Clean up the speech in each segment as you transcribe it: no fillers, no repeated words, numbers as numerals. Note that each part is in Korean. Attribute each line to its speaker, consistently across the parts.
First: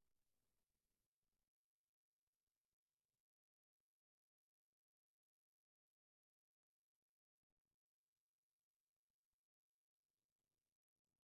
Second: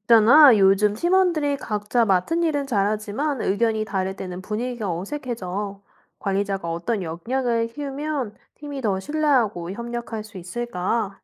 Speaker 1: 있잖아, 요즘 팀원들이 각자 맡은 일은 잘하지만 의견이 다를 때는 분위기가 어색해져. 관리자가 어떤 역량을 키우면 팀이 더 신뢰하고 협력할 수 있을까?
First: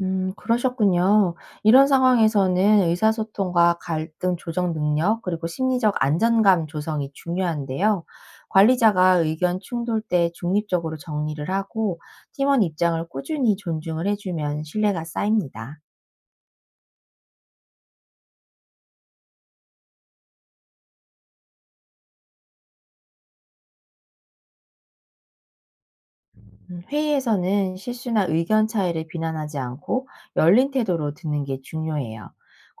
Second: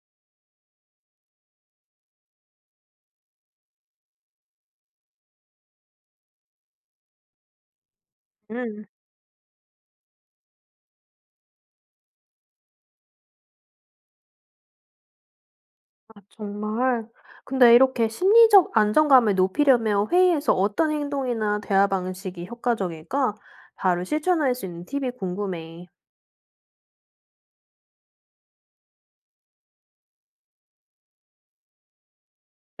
Speaker 2: 그러셨군요. 이런 상황에서는 의사소통과 갈등 조정 능력, 그리고 심리적 안전감 조성이 중요한데요.
Speaker 1: 음,
Speaker 2: 관리자가 의견 충돌 때 중립적으로 정리를 하고 팀원 입장을 꾸준히 존중을 해주면 신뢰가 쌓입니다.
Speaker 1: 아, 정말. 근데 이렇게 심리적 안정감을 높이려면 회의에서 어떤 행동이나 대화 방식이 효과적일까? 바로 실천할 수 있는 팁이 궁금해.
Speaker 2: 회의에서는 실수나 의견 차이를 비난하지 않고 열린 태도로 듣는 게 중요해요.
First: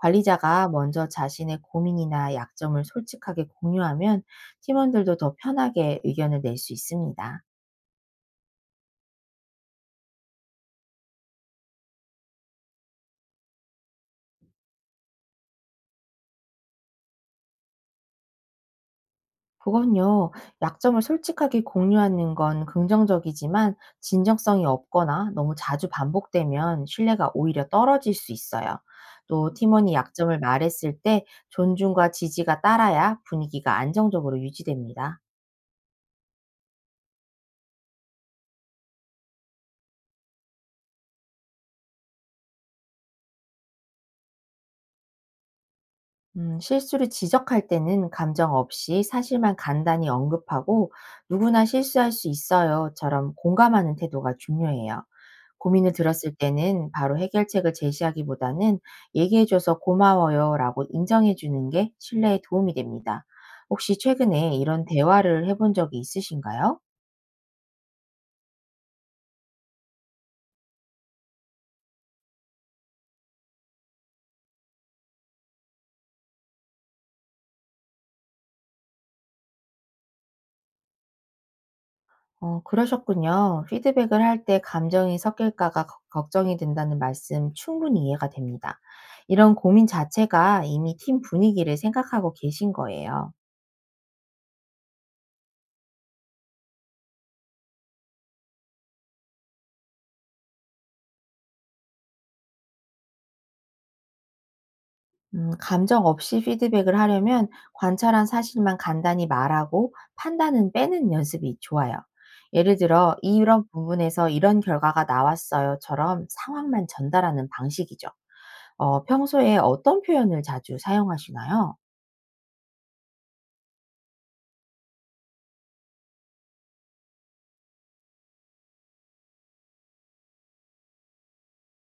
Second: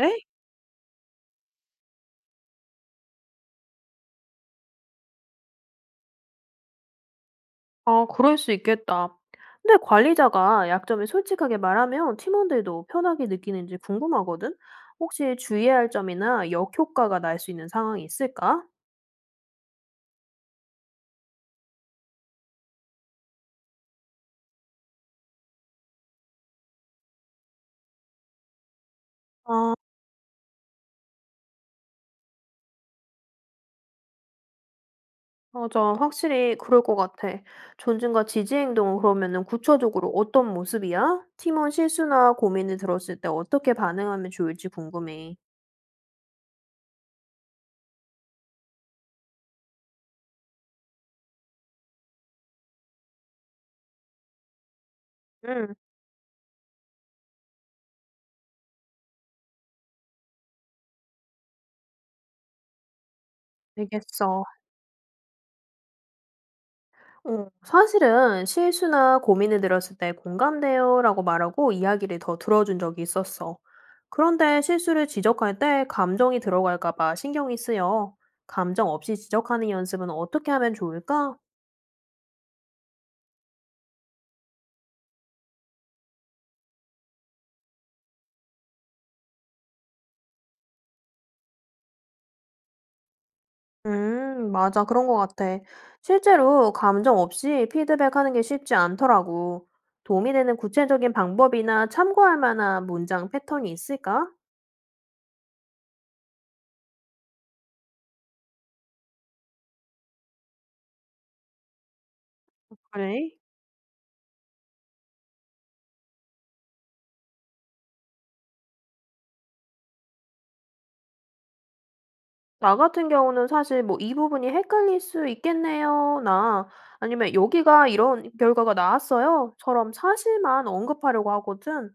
Speaker 1: 에?
Speaker 2: 먼저 자신의 고민이나 약점을 솔직하게 공유하면 팀원들도 더 편하게 의견을 낼 수 있습니다.
Speaker 1: 아 그럴 수 있겠다. 근데 관리자가 약점을 솔직하게 말하면 팀원들도 편하게 느끼는지 궁금하거든? 혹시 주의해야 할 점이나 역효과가 날 수 있는 상황이 있을까?
Speaker 2: 그건요, 약점을 솔직하게 공유하는 건 긍정적이지만 진정성이 없거나 너무 자주 반복되면 신뢰가 오히려 떨어질 수 있어요. 또
Speaker 1: 아,
Speaker 2: 팀원이 약점을 말했을 때 존중과 지지가 따라야 분위기가 안정적으로 유지됩니다.
Speaker 1: 맞아. 확실히 그럴 것 같아. 존중과 지지 행동은 그러면은 구체적으로 어떤 모습이야? 팀원 실수나 고민을 들었을 때 어떻게 반응하면 좋을지 궁금해.
Speaker 2: 실수를 지적할 때는 감정 없이 사실만 간단히 언급하고 누구나 실수할 수 있어요처럼 공감하는 태도가 중요해요. 고
Speaker 1: 응,
Speaker 2: 민을 들었을 때는 바로 해결책을 제시하기보다는 "얘기해줘서 고마워요."라고 인정해주는 게 신뢰에 도움이 됩니다. 혹시
Speaker 1: 알겠어.
Speaker 2: 최근에 이런 대화를 해본 적이 있으신가요?
Speaker 1: 어, 사실은 실수나 고민을 들었을 때 공감돼요라고 말하고 이야기를 더 들어준 적이 있었어. 그런데 실수를 지적할 때 감정이 들어갈까 봐 신경이 쓰여. 감정 없이 지적하는 연습은 어떻게 하면 좋을까?
Speaker 2: 그러셨군요. 피드백을 할 때 감정이 섞일까가 걱 걱정이 된다는 말씀 충분히 이해가 됩니다. 이런 고민 자체가 이미 팀 분위기를 생각하고 계신 거예요.
Speaker 1: 맞아. 그런 것 같아. 실제로 감정 없이 피드백하는 게 쉽지 않더라고. 도움이 되는 구체적인 방법이나 참고할 만한 문장 패턴이 있을까?
Speaker 2: 감정 없이 피드백을 하려면 관찰한 사실만 간단히 말하고 판단은 빼는 연습이 좋아요. 예를 들어,
Speaker 1: 그래.
Speaker 2: 이런 부분에서 이런 결과가 나왔어요처럼 상황만 전달하는 방식이죠. 평소에 어떤 표현을 자주 사용하시나요?
Speaker 1: 나 같은 경우는 사실 뭐 "이 부분이 헷갈릴 수 있겠네요." 나 아니면 "여기가 이런 결과가 나왔어요." 처럼 사실만 언급하려고 하거든.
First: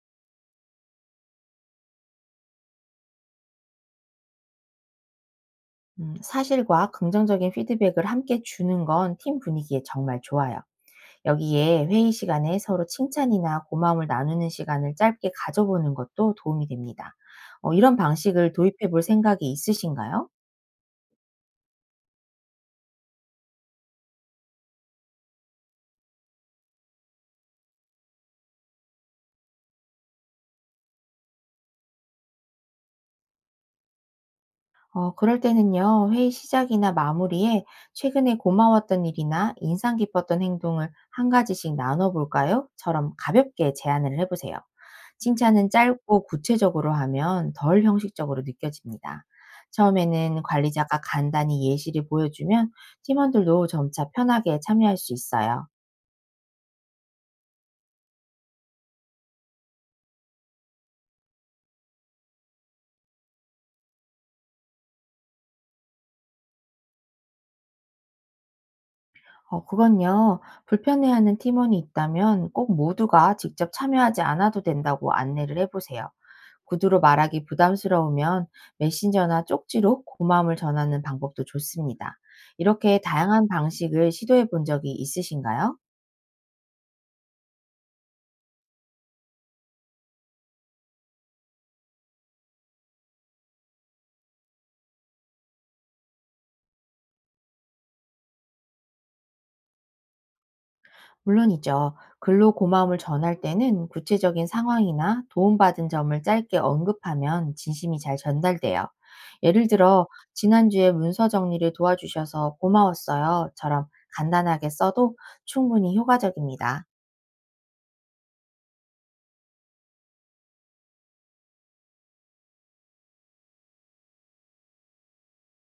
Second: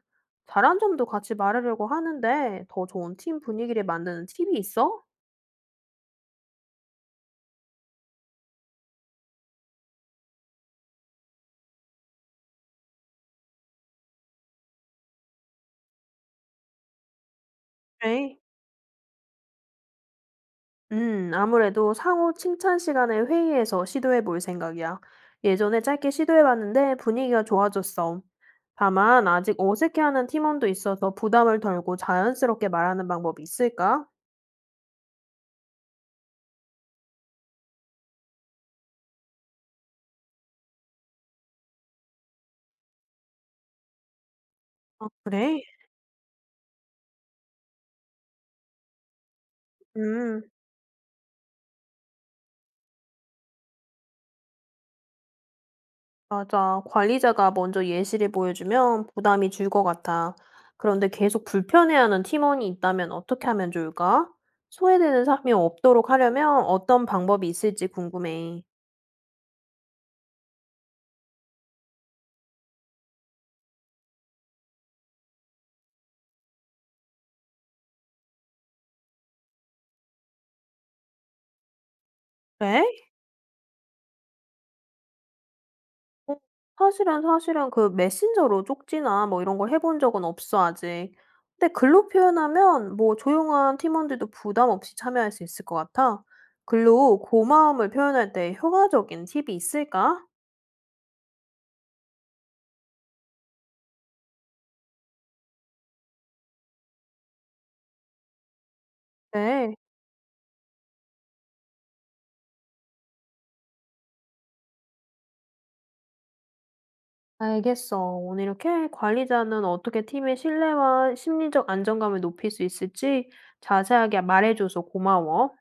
Speaker 1: 잘한 점도 같이 말하려고 하는데 "더 좋은 팀 분위기를 만드는 팁이 있어?"
Speaker 2: 사실과 긍정적인 피드백을 함께 주는 건 팀 분위기에 정말 좋아요. 여기에 회의 시간에 서로 칭찬이나 고마움을 나누는 시간을 짧게 가져보는 것도 도움이 됩니다. 이런
Speaker 1: 그래.
Speaker 2: 방식을 도입해 볼 생각이 있으신가요?
Speaker 1: 아무래도 상호 칭찬 시간에 회의에서 시도해 볼 생각이야. 예전에 짧게 시도해 봤는데 분위기가 좋아졌어. 다만 아직 어색해하는 팀원도 있어서 부담을 덜고 자연스럽게 말하는 방법이 있을까?
Speaker 2: 그럴 때는요, 회의 시작이나 마무리에 최근에 고마웠던 일이나 인상 깊었던 행동을 한 가지씩 나눠볼까요? 처럼 가볍게 제안을 해보세요.
Speaker 1: 아, 그래?
Speaker 2: 칭찬은 짧고 구체적으로 하면 덜 형식적으로 느껴집니다.
Speaker 1: 음,
Speaker 2: 처음에는 관리자가 간단히 예시를 보여주면 팀원들도 점차 편하게 참여할 수 있어요.
Speaker 1: 맞아. 관리자가 먼저 예시를 보여주면 부담이 줄 것 같아. 그런데 계속 불편해하는 팀원이 있다면 어떻게 하면 좋을까? 소외되는 사람이 없도록 하려면 어떤 방법이 있을지 궁금해.
Speaker 2: 그건요, 불편해하는 팀원이 있다면 꼭 모두가 직접 참여하지 않아도 된다고 안내를 해보세요. 구두로 말하기 부담스러우면 메신저나 쪽지로 고마움을 전하는 방법도 좋습니다.
Speaker 1: 그래?
Speaker 2: 이렇게 다양한 방식을 시도해 본 적이 있으신가요?
Speaker 1: 어, 사실은 그 메신저로 쪽지나 뭐 이런 걸 해본 적은 없어, 아직. 근데 글로 표현하면 뭐 조용한 팀원들도 부담 없이 참여할 수 있을 것 같아. 글로 고마움을 표현할 때 효과적인 팁이 있을까?
Speaker 2: 물론이죠. 글로 고마움을 전할 때는 구체적인 상황이나 도움받은 점을 짧게 언급하면 진심이 잘 전달돼요. 예를
Speaker 1: 네.
Speaker 2: 들어, 지난주에 문서 정리를 도와주셔서 고마웠어요.처럼 간단하게 써도 충분히 효과적입니다.
Speaker 1: 알겠어. 오늘 이렇게 관리자는 어떻게 팀의 신뢰와 심리적 안정감을 높일 수 있을지 자세하게 말해줘서 고마워.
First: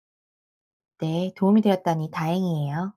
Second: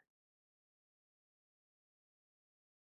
Speaker 2: 네, 도움이 되었다니 다행이에요.